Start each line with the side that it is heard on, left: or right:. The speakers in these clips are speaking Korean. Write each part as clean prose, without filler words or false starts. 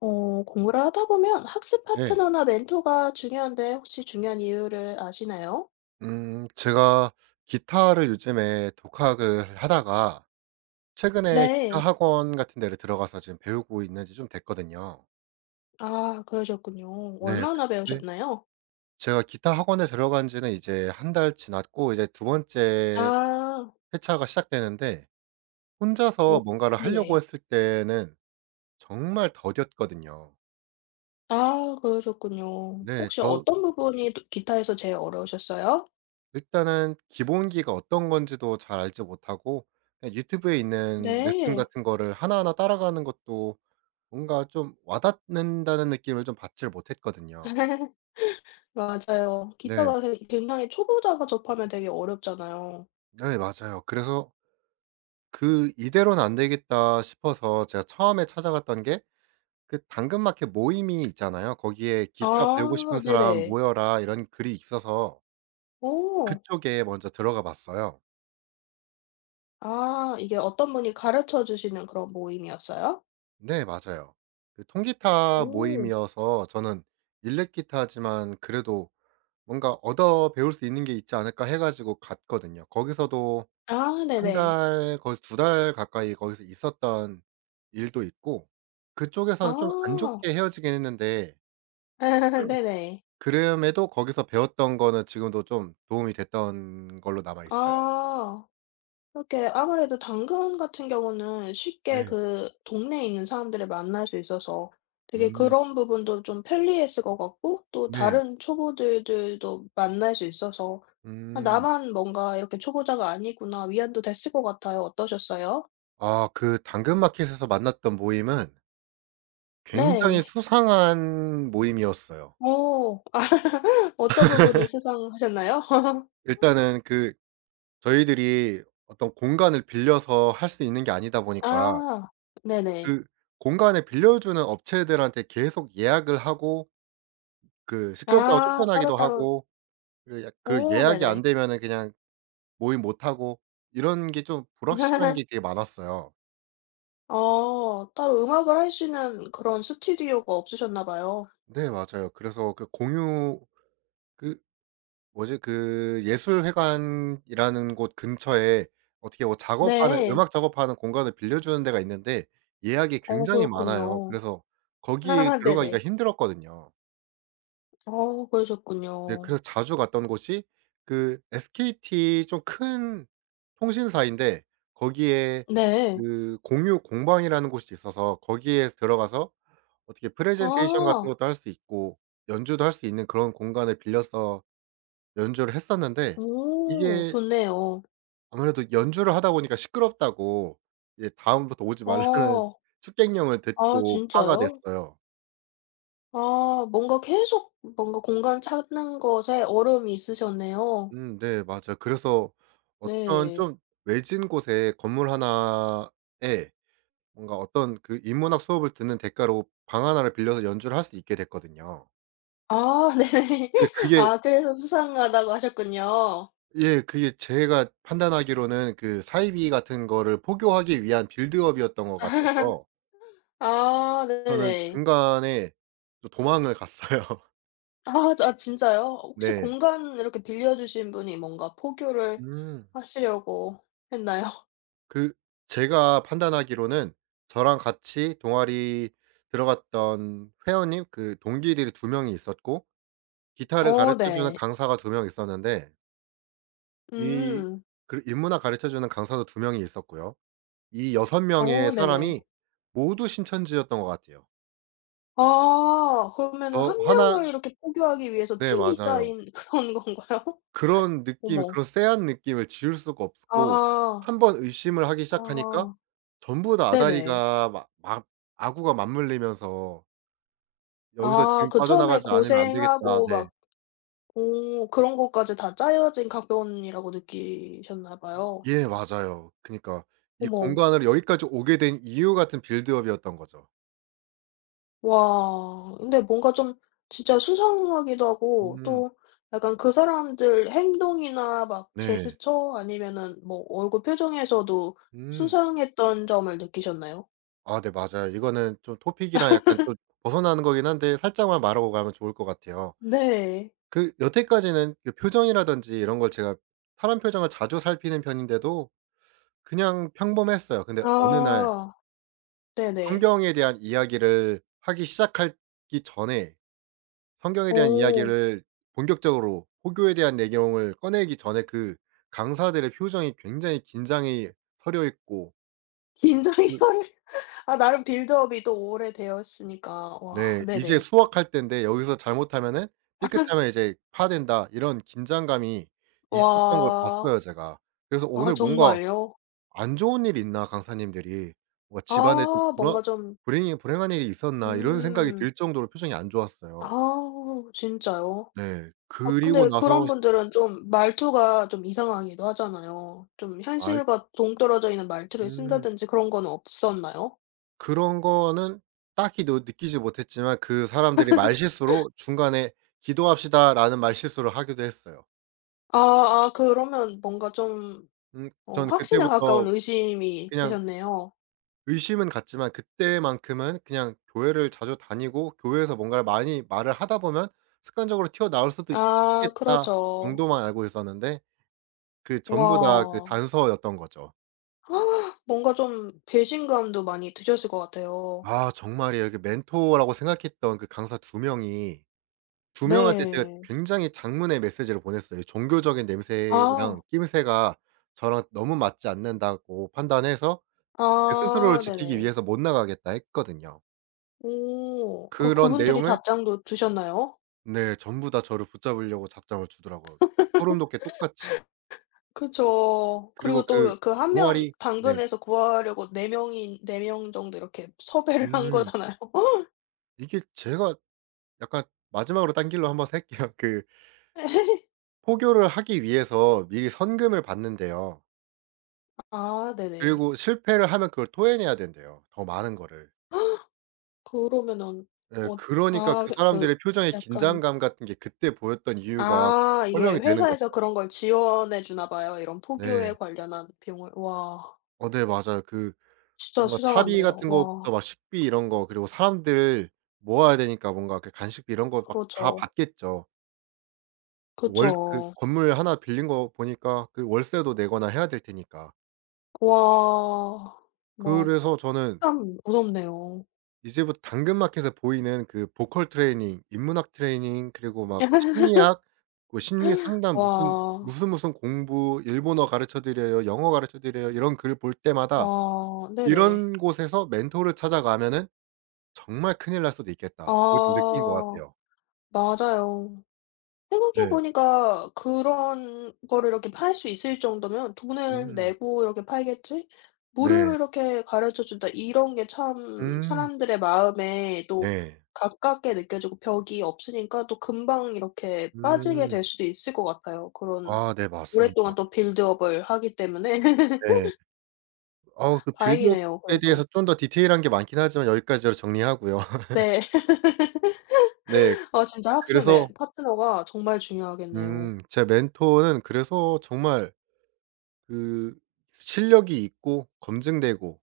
left: 공부를 하다 보면 학습
right: 네.
left: 파트너나 멘토가 중요한데 혹시 중요한 이유를 아시나요?
right: 제가 기타를 요즘에 독학을 하다가 최근에 기타
left: 네.
right: 학원 같은 데를 들어가서 지금 배우고 있는 지 좀 됐거든요.
left: 아 그러셨군요.
right: 네.
left: 얼마나
right: 그때
left: 배우셨나요?
right: 제가 기타 학원에 들어간 지는 이제 한 달 지났고 이제 두 번째
left: 아.
right: 회차가 시작되는데,
left: 오
right: 혼자서 뭔가를 하려고
left: 네네.
right: 했을 때는 정말 더뎠거든요.
left: 아 그러셨군요.
right: 네.
left: 혹시
right: 저
left: 어떤 부분이 또 기타에서 제일 어려우셨어요?
right: 일단은 기본기가 어떤 건지도 잘 알지 못하고, 그냥 유튜브에 있는 레슨
left: 네.
right: 같은 거를 하나하나 따라가는 것도 뭔가 좀 와닿는다는 느낌을 좀 받지를 못했거든요.
left: 맞아요.
right: 네.
left: 기타가 굉장히 초보자가 접하면 되게 어렵잖아요.
right: 네 맞아요. 그래서 '그 이대로는 안 되겠다.' 싶어서 제가 처음에 찾아갔던 게 그 당근마켓 모임이 있잖아요. 거기에 "기타 배우고 싶은
left: 아
right: 사람
left: 네네.
right: 모여라." 이런 글이 있어서
left: 오.
right: 그쪽에 먼저 들어가 봤어요.
left: 아 이게 어떤 분이 가르쳐 주시는 그런 모임이었어요?
right: 네 맞아요. 그 통기타
left: 오.
right: 모임이어서 저는 일렉기타지만 그래도 뭔가 얻어 배울 수 있는 게 있지 않을까 해 가지고 갔거든요. 거기서도
left: 아
right: 한
left: 네네.
right: 달 거의 2달 가까이 거기서 있었던 일도 있고, 그쪽에서는 좀 안
left: 아.
right: 좋게 헤어지긴 했는데
left: 네네.
right: 그럼에도 거기서 배웠던 거는 지금도 좀 도움이 됐던 걸로 남아 있어요.
left: 아. 이렇게 아무래도 당근 같은 경우는
right: 네.
left: 쉽게 그 동네에 있는 사람들을 만날 수 있어서 되게
right: 음
left: 그런 부분도 좀 편리했을 것 같고 또
right: 네.
left: 다른 초보들들도 만날 수 있어서 '아
right: 음.
left: 나만 뭔가 이렇게 초보자가 아니구나.' 위안도 됐을 것 같아요. 어떠셨어요?
right: 아 그 당근마켓에서 만났던 모임은 굉장히
left: 네.
right: 수상한 모임이었어요.
left: 어. 아 어떤 부분이 수상하셨나요?
right: 일단은 그 저희들이 어떤 공간을 빌려서 할 수 있는 게 아니다 보니까,
left: 아. 네네.
right: 그 공간을 빌려주는 업체들한테 계속 예약을 하고, 그 시끄럽다고
left: 아
right: 쫓겨나기도
left: 따로따로
right: 하고, 그 약 그
left: 오
right: 예약이 안
left: 네네.
right: 되면은 그냥 모임 못 하고, 이런 게 좀 불확실한 게 되게 많았어요.
left: 어 따로 음악을 할 수 있는 그런 스튜디오가 없으셨나 봐요.
right: 네 맞아요. 그래서 그 공유 그 뭐지 그 예술회관이라는 곳 근처에 어떻게 뭐 작업하는
left: 네.
right: 음악 작업하는 공간을 빌려주는 데가 있는데, 예약이
left: 어
right: 굉장히 많아요.
left: 그렇군요.
right: 그래서 거기에 들어가기가
left: 네네.
right: 힘들었거든요.
left: 어
right: 네.
left: 그러셨군요.
right: 그래서 자주 갔던 곳이 그 SKT 좀 큰 통신사인데, 거기에
left: 네.
right: 그 공유 공방이라는 곳이 있어서 거기에 들어가서 어떻게 프레젠테이션 같은
left: 아.
right: 것도 할 수 있고 연주도 할 수 있는 그런 공간을 빌려서 연주를 했었는데,
left: 오
right: 이게
left: 좋네요.
right: 아무래도 연주를 하다 보니까 시끄럽다고 이제 다음부터 오지 말라는
left: 어.
right: 축객령을
left: 아
right: 듣고 파가
left: 진짜요?
right: 됐어요.
left: 아 뭔가 계속 뭔가 공간 찾는 것에 어려움이 있으셨네요.
right: 네 맞아요. 그래서 어떤
left: 네.
right: 좀 외진 곳에 건물 하나에 뭔가 어떤 그 인문학 수업을 듣는 대가로 방 하나를 빌려서 연주를 할 수 있게 됐거든요.
left: 아 네.
right: 근데 그게
left: 아 그래서 수상하다고 하셨군요.
right: 예 그게 제가 판단하기로는 그 사이비 같은 거를 포교하기 위한 빌드업이었던 것 같아서
left: 아
right: 저는
left: 네네.
right: 중간에 또 도망을 갔어요.
left: 아 아 진짜요? 혹시
right: 네.
left: 공간 이렇게 빌려 주신 분이 뭔가 포교를
right: 음.
left: 하시려고 했나요?
right: 그 제가 판단하기로는 저랑 같이 동아리 들어갔던 회원님 그 동기들이 2명이 있었고, 기타를
left: 어
right: 가르쳐 주는
left: 네.
right: 강사가 2명 있었는데, 이
left: 음.
right: 그 인문학 가르쳐 주는 강사도 2명이 있었고요. 이 여섯 명의
left: 어 네네.
right: 사람이 모두 신천지였던 것 같아요.
left: 아 그러면은
right: 저
left: 한
right: 하나...
left: 명을 이렇게 포교하기 위해서
right: 네
left: 팀이
right: 맞아요.
left: 짜인 그런 건가요?
right: 그런 느낌
left: 어머.
right: 그런 쎄한 느낌을 지울 수가 없고
left: 아.
right: 한 번 의심을 하기 시작하니까
left: 아.
right: 전부 다
left: 네네.
right: 아다리가 막 막 아구가 맞물리면서 '여기서
left: 아
right: 지금
left: 그 처음에
right: 빠져나가지 않으면 안 되겠다.'
left: 고생하고
right: 네.
left: 막 오 그런 것까지 다 짜여진 각변이라고 느끼셨나 봐요.
right: 예 맞아요. 그니까 이 공
left: 어머.
right: 간으로 여기까지 오게 된 이유 같은 빌드업이었던 거죠.
left: 와. 근데 뭔가 좀 진짜 수상하기도 하고
right: 음
left: 또 약간 그 사람들 행동이나 막
right: 네.
left: 제스처 아니면은 뭐 얼굴 표정에서도
right: 음.
left: 수상했던 점을 느끼셨나요?
right: 아 네 맞아요. 이거는 좀 토픽이랑 약간 좀 벗어나는 거긴 한데 살짝만 말하고 가면 좋을 것 같아요.
left: 네.
right: 그 여태까지는 그 표정이라든지 이런 걸 제가 사람 표정을 자주 살피는 편인데도 그냥 평범했어요. 근데 어느 날
left: 아. 네네.
right: 환경에 대한 이야기를 하기 시작하기 전에 성경에 대한
left: 오
right: 이야기를 본격적으로 포교에 대한 내용을 꺼내기 전에 그 강사들의 표정이 굉장히 긴장이 서려 있고,
left: 긴장이
right: 으
left: 덜 아 나름 빌드업이 또 오래되었으니까. 와
right: 네 이제
left: 네네.
right: 수학할 땐데 여기서 잘못하면은 삐끗하면 이제 파된다 이런 긴장감이 있었던 걸
left: 와.
right: 봤어요 제가. 그래서 오늘
left: 아
right: 뭔가
left: 정말요?
right: '안 좋은 일이 있나 강사님들이. 뭔가 집안에 좀
left: 아
right: 불안
left: 뭔가 좀
right: 불행이 불행한 일이 있었나.' 이런 생각이
left: 음.
right: 들 정도로 표정이 안
left: 아
right: 좋았어요.
left: 진짜요?
right: 네.
left: 아
right: 그리고
left: 근데
right: 나서
left: 그런 분들은 좀 말투가 좀 이상하기도 하잖아요. 좀
right: 말
left: 현실과 동떨어져 있는 말투를
right: 음.
left: 쓴다든지 그런 건 없었나요?
right: 그런 거는 딱히 느 느끼지 못했지만 그 사람들이 말실수로 중간에 "기도합시다."라는 말실수를 하기도 했어요.
left: 아 아 그러면 뭔가 좀 어
right: 전
left: 확신에
right: 그때부터
left: 가까운 의심이
right: 그냥
left: 되셨네요.
right: 의심은 갔지만 그때만큼은 그냥 교회를 자주 다니고 교회에서 뭔가를 많이 말을 하다 보면 습관적으로 튀어나올 수도
left: 아
right: 있겠다
left: 그렇죠.
right: 정도만 알고 있었는데, 그
left: 와.
right: 전부 다 그 단서였던 거죠.
left: 뭔가 좀 배신감도 많이 드셨을 것 같아요.
right: 아 정말이에요. 그 멘토라고 생각했던 그 강사 2명이 2명한테 제가
left: 네.
right: 굉장히 장문의 메시지를 보냈어요. 종교적인 냄새랑
left: 아.
right: 끼임새가 저랑 너무 맞지 않는다고 판단해서 제 스스로를
left: 아
right: 지키기
left: 네네.
right: 위해서 못 나가겠다 했거든요.
left: 오. 그
right: 그런
left: 그분들이
right: 내용을
left: 답장도 주셨나요?
right: 네 전부 다 저를 붙잡으려고 잡장을 주더라고요. 소름 돋게 똑같이.
left: 그죠
right: 그리고
left: 그리고
right: 그
left: 또 그 한 명
right: 동아리 네.
left: 당근에서 구하려고 4 명이 네 명 정도 이렇게 섭외를 한
right: 음.
left: 거잖아요.
right: 이게 제가 약간 마지막으로 딴 길로 한번 셀게요. 그 포교를 하기 위해서 미리 선금을 받는데요,
left: 아 네네.
right: 그리고 실패를 하면 그걸 토해내야 된대요, 더 많은 거를.
left: 그러면은
right: 예.
left: 어
right: 그러니까
left: 아
right: 그
left: 그 그
right: 사람들의 표정의
left: 약간
right: 긴장감 같은 게 그때 보였던 이유가
left: 아 이게
right: 설명이 되는 거죠.
left: 회사에서 그런 걸 지원해 주나 봐요. 이런 포교에
right: 네.
left: 관련한 비용을. 와
right: 어 네 맞아요. 그
left: 진짜
right: 뭔가 차비
left: 수상한데요.
right: 같은
left: 와
right: 것부터 막 식비 이런 거, 그리고 사람들 모아야 되니까 뭔가 그 간식비 이런 거 막 다
left: 그렇죠.
right: 받겠죠. 월 그
left: 그쵸.
right: 건물 하나 빌린 거 보니까 그 월세도 내거나 해야 될 테니까.
left: 와. 와
right: 그래서 저는
left: 참 무섭네요.
right: 이제부터 당근마켓에서 보이는 그 보컬 트레이닝, 인문학 트레이닝, 그리고 막 심리학 그 심리 상담 무슨
left: 와.
right: 무슨 무슨 공부, 일본어 가르쳐 드려요, 영어 가르쳐 드려요 이런 글 볼 때마다
left: 와 네네.
right: 이런 곳에서 멘토를 찾아가면은 정말 큰일 날 수도 있겠다. 이거 좀 느낀 것
left: 아.
right: 같아요.
left: 맞아요. 생각해
right: 네.
left: 보니까 그런 거를 이렇게 팔 수 있을 정도면 '돈을
right: 음.
left: 내고 이렇게 팔겠지?'
right: 네.
left: 무료로 이렇게 가르쳐 준다 이런 게 참
right: 음.
left: 사람들의 마음에 또
right: 네.
left: 가깝게 느껴지고 벽이 없으니까 또 금방 이렇게 빠지게
right: 음.
left: 될 수도 있을 것 같아요. 그런
right: 아 네 맞습니다.
left: 오랫동안 또 빌드업을 하기 때문에
right: 네. 아우 그 빌드업에
left: 다행이네요
right: 대해서
left: 그래도.
right: 좀 더 디테일한 게 많긴 하지만 여기까지로 정리하고요.
left: 네.
right: 네.
left: 아 진짜 학습 매
right: 그래서
left: 파트너가 정말 중요하겠네요.
right: 제 멘토는 그래서 정말 그 실력이 있고 검증되고,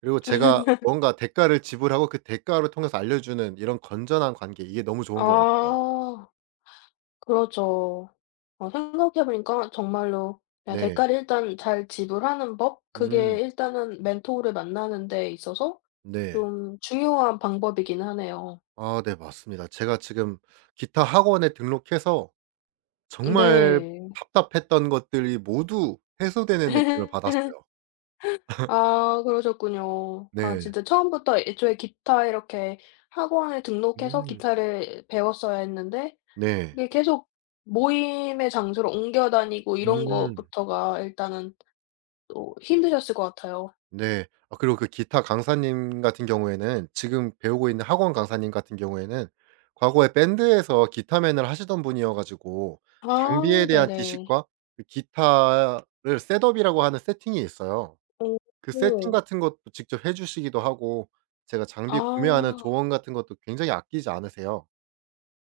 right: 그리고 제가 뭔가 대가를 지불하고 그 대가를 통해서 알려주는 이런 건전한 관계, 이게 너무 좋은 것 같아요.
left: 아. 그렇죠. 어 생각해 보니까 정말로 그냥
right: 네.
left: 대가를 일단 잘 지불하는 법?
right: 음.
left: 그게 일단은 멘토를 만나는 데 있어서
right: 네.
left: 좀 중요한 방법이긴 하네요.
right: 아 네 맞습니다. 제가 지금 기타 학원에 등록해서 정말
left: 네.
right: 답답했던 것들이 모두 해소되는 느낌을 받았어요.
left: 아 그러셨군요. 아
right: 네.
left: 진짜 처음부터 애초에 기타 이렇게 학원에 등록해서
right: 음.
left: 기타를 배웠어야 했는데
right: 네.
left: 이게 계속 모임의 장소로 옮겨 다니고 이런
right: 음.
left: 것부터가 일단은 또 힘드셨을 것 같아요.
right: 네. 아 그리고 그 기타 강사님 같은 경우에는 지금 배우고 있는 학원 강사님 같은 경우에는 과거에 밴드에서 기타맨을 하시던 분이어 가지고 장비에
left: 아
right: 대한
left: 네네.
right: 지식과 그 기타를 셋업이라고 하는 세팅이 있어요.
left: 오
right: 그 세팅
left: 오.
right: 같은 것도 직접 해 주시기도 하고 제가 장비 구매하는
left: 아.
right: 조언 같은 것도 굉장히 아끼지 않으세요.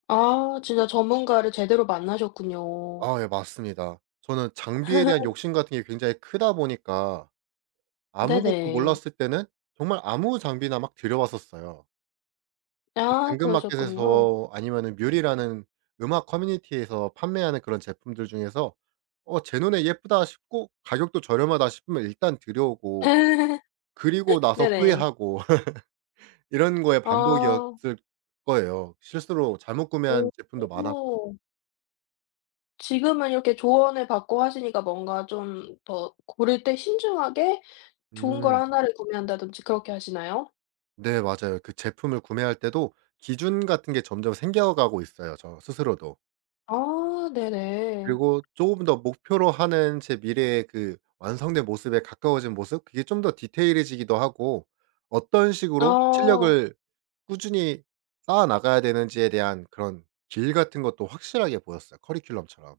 left: 아 진짜 전문가를 제대로 만나셨군요.
right: 아 예 맞습니다. 저는 장비에 대한 욕심 같은 게 굉장히 크다 보니까 아무것도
left: 네네.
right: 몰랐을 때는 정말 아무 장비나 막 들여왔었어요. 그
left: 아 그러셨군요.
right: 당근마켓에서 아니면은 뮬이라는 음악 커뮤니티에서 판매하는 그런 제품들 중에서 어 '제 눈에 예쁘다.' 싶고 가격도 저렴하다 싶으면 일단 들여오고 그리고 나서
left: 네네.
right: 후회하고, 이런 거의
left: 아.
right: 반복이었을 거예요. 실수로 잘못 구매한 제품도 많았고.
left: 오. 지금은 이렇게 조언을 받고 하시니까 뭔가 좀 더 고를 때 신중하게 좋은 걸
right: 음.
left: 하나를 구매한다든지 그렇게 하시나요?
right: 네 맞아요. 그 제품을 구매할 때도 기준 같은 게 점점 생겨가고 있어요 저 스스로도.
left: 아 네네.
right: 그리고 조금 더 목표로 하는 제 미래의 그 완성된 모습에 가까워진 모습, 그게 좀 더 디테일해지기도 하고, 어떤 식으로
left: 아.
right: 실력을 꾸준히 쌓아 나가야 되는지에 대한 그런 길 같은 것도 확실하게 보였어요 커리큘럼처럼.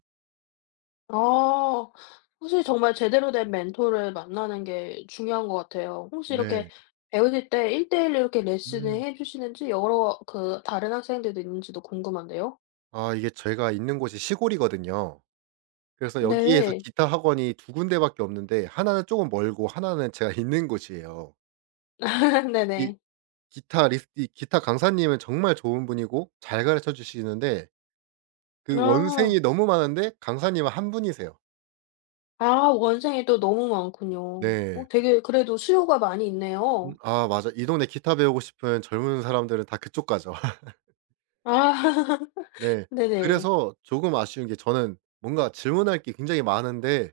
left: 아. 사실 정말 제대로 된 멘토를 만나는 게 중요한 것 같아요. 혹시 이렇게
right: 네.
left: 배우실 때 1대 1 로 이렇게 레슨을
right: 음.
left: 해 주시는지 여러 그 다른 학생들도 있는지도 궁금한데요.
right: 아 이게 제가 있는 곳이 시골이거든요. 그래서 여기에서
left: 네.
right: 기타 학원이 두 군데밖에 없는데, 하나는 조금 멀고 하나는 제가 있는 곳이에요. 이
left: 네네.
right: 기타 리스 이 기타 강사님은 정말 좋은 분이고 잘 가르쳐 주시는데, 그
left: 아.
right: 원생이 너무 많은데 강사님은 한 분이세요.
left: 아 원생이 또 너무 많군요.
right: 네.
left: 어 되게 그래도 수요가 많이 있네요.
right: 아 맞아. 이 동네 기타 배우고 싶은 젊은 사람들은 다 그쪽 가죠.
left: 아.
right: 네.
left: 네네.
right: 그래서 조금 아쉬운 게 저는 뭔가 질문할 게 굉장히 많은데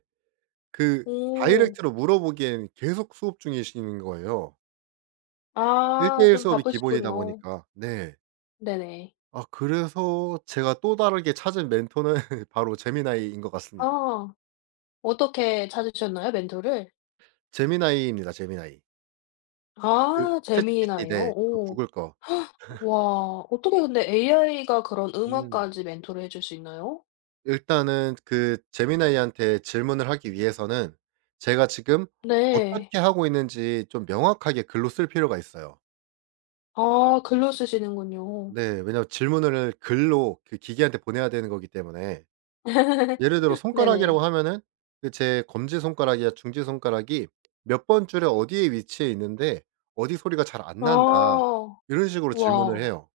right: 그
left: 오.
right: 다이렉트로 물어보기엔 계속 수업 중이신 거예요. 1대
left: 아
right: 1
left: 좀
right: 수업이 기본이다
left: 바쁘시군요.
right: 보니까. 네.
left: 네네.
right: 아 그래서 제가 또 다르게 찾은 멘토는 바로 제미나이인 것 같습니다.
left: 아. 어떻게 찾으셨나요 멘토를?
right: 제미나이입니다, 제미나이.
left: 아
right: 그
left: 재미나
right: 챗GPT
left: 요
right: 네. 그
left: 오.
right: 구글 거.
left: 와 어떻게 근데 AI가 그런
right: 음.
left: 음악까지 멘토를 해줄 수 있나요?
right: 일단은 그 제미나이한테 질문을 하기 위해서는 제가 지금
left: 네.
right: 어떻게 하고 있는지 좀 명확하게 글로 쓸 필요가 있어요.
left: 아 글로 쓰시는군요.
right: 네. 왜냐하면 질문을 글로 그 기계한테 보내야 되는 거기 때문에. 예를 들어 손가락이라고
left: 네네.
right: 하면은 그 제 검지 손가락이나 중지 손가락이 "몇 번 줄에 어디에 위치해 있는데 어디 소리가 잘 안 난다."
left: 아.
right: 이런 식으로 질문을
left: 와.
right: 해요.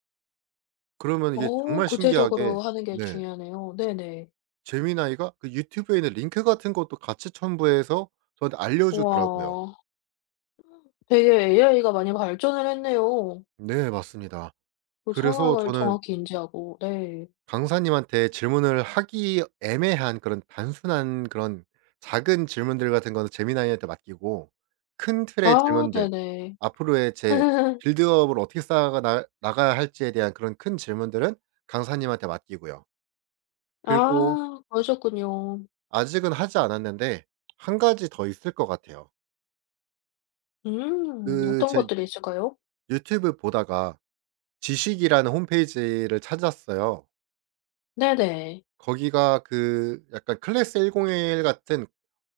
right: 그러면 이게
left: 어
right: 정말 신기하게
left: 구체적으로 하는 게
right: 네.
left: 중요하네요. 네네.
right: 제미나이가 그 유튜브에 있는 링크 같은 것도 같이 첨부해서 저한테 알려주더라고요.
left: 와. 되게 AI가 많이 발전을 했네요.
right: 네 맞습니다.
left: 그
right: 그래서
left: 상황을
right: 저는
left: 정확히 인지하고. 네.
right: 강사님한테 질문을 하기 애매한 그런 단순한 그런 작은 질문들 같은 거는 제미나이한테 맡기고, 큰 틀의
left: 아
right: 질문들
left: 네네.
right: 앞으로의 제 빌드업을 어떻게 쌓아 나 나가야 할지에 대한 그런 큰 질문들은 강사님한테 맡기고요. 그리고
left: 아 그러셨군요.
right: 아직은 하지 않았는데 한 가지 더 있을 것 같아요. 그
left: 어떤
right: 제
left: 것들이 있을까요?
right: 유튜브 보다가 지식이라는 홈페이지를 찾았어요.
left: 네네.
right: 거기가 그 약간 클래스 101 같은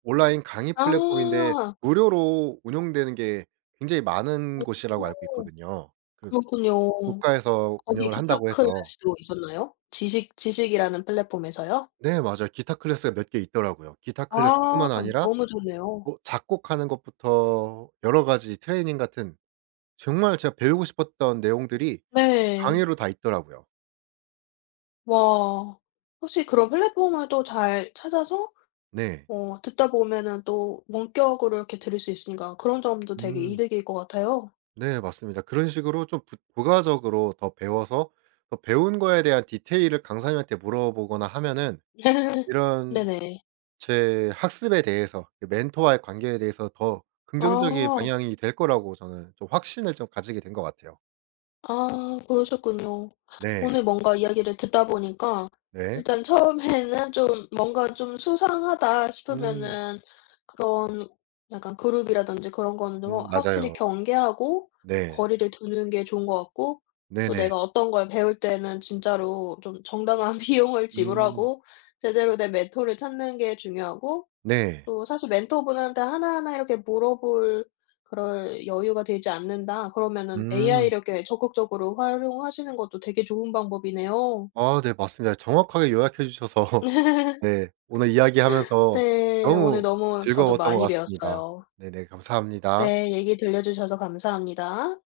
right: 온라인 강의
left: 아.
right: 플랫폼인데 무료로 운영되는 게 굉장히 많은
left: 어
right: 곳이라고 알고 있거든요. 그
left: 그렇군요.
right: 국가에서
left: 거기에
right: 운영을 한다고
left: 기탁할
right: 해서.
left: 수 있었나요? 지식 지식이라는 플랫폼에서요?
right: 네 맞아요. 기타 클래스가 몇 개 있더라고요. 기타
left: 아
right: 클래스뿐만 아니라
left: 너무 좋네요.
right: 뭐 작곡하는 것부터 여러 가지 트레이닝 같은 정말 제가 배우고 싶었던 내용들이
left: 네.
right: 강의로 다 있더라고요.
left: 와. 혹시 그런 플랫폼을 또 잘 찾아서
right: 네.
left: 어 듣다 보면은 또 원격으로 이렇게 들을 수 있으니까 그런 점도 되게
right: 음.
left: 이득일 것 같아요.
right: 네 맞습니다. 그런 식으로 좀 부 부가적으로 더 배워서 더 배운 거에 대한 디테일을 강사님한테 물어보거나 하면은 이런
left: 네네.
right: 제 학습에 대해서 그 멘토와의 관계에 대해서 더 긍정적인
left: 아.
right: 방향이 될 거라고 저는 좀 확신을 좀 가지게 된 것 같아요.
left: 아 그러셨군요.
right: 네.
left: 오늘 뭔가 이야기를 듣다 보니까
right: 네.
left: 일단 처음에는 좀 뭔가 좀 수상하다
right: 음.
left: 싶으면은 그런 약간 그룹이라든지 그런 거는 좀 확
right: 맞아요.
left: 확실히 경계하고
right: 네.
left: 거리를 두는 게 좋은 것 같고 또
right: 네네.
left: 내가 어떤 걸 배울 때는 진짜로 좀 정당한 비용을
right: 음.
left: 지불하고 제대로 된 멘토를 찾는 게 중요하고
right: 네.
left: 또 사실 멘토분한테 하나하나 이렇게 물어볼 그럴 여유가 되지 않는다 그러면은 AI
right: 음.
left: 이렇게 적극적으로 활용하시는 것도 되게 좋은 방법이네요.
right: 아 네 맞습니다. 정확하게 요약해 주셔서 네. 오늘 이야기하면서
left: 네. 오늘
right: 너무
left: 너무 저도
right: 즐거웠던 것
left: 많이
right: 같습니다.
left: 배웠어요.
right: 네네. 감사합니다.
left: 네. 얘기 들려 주셔서 감사합니다.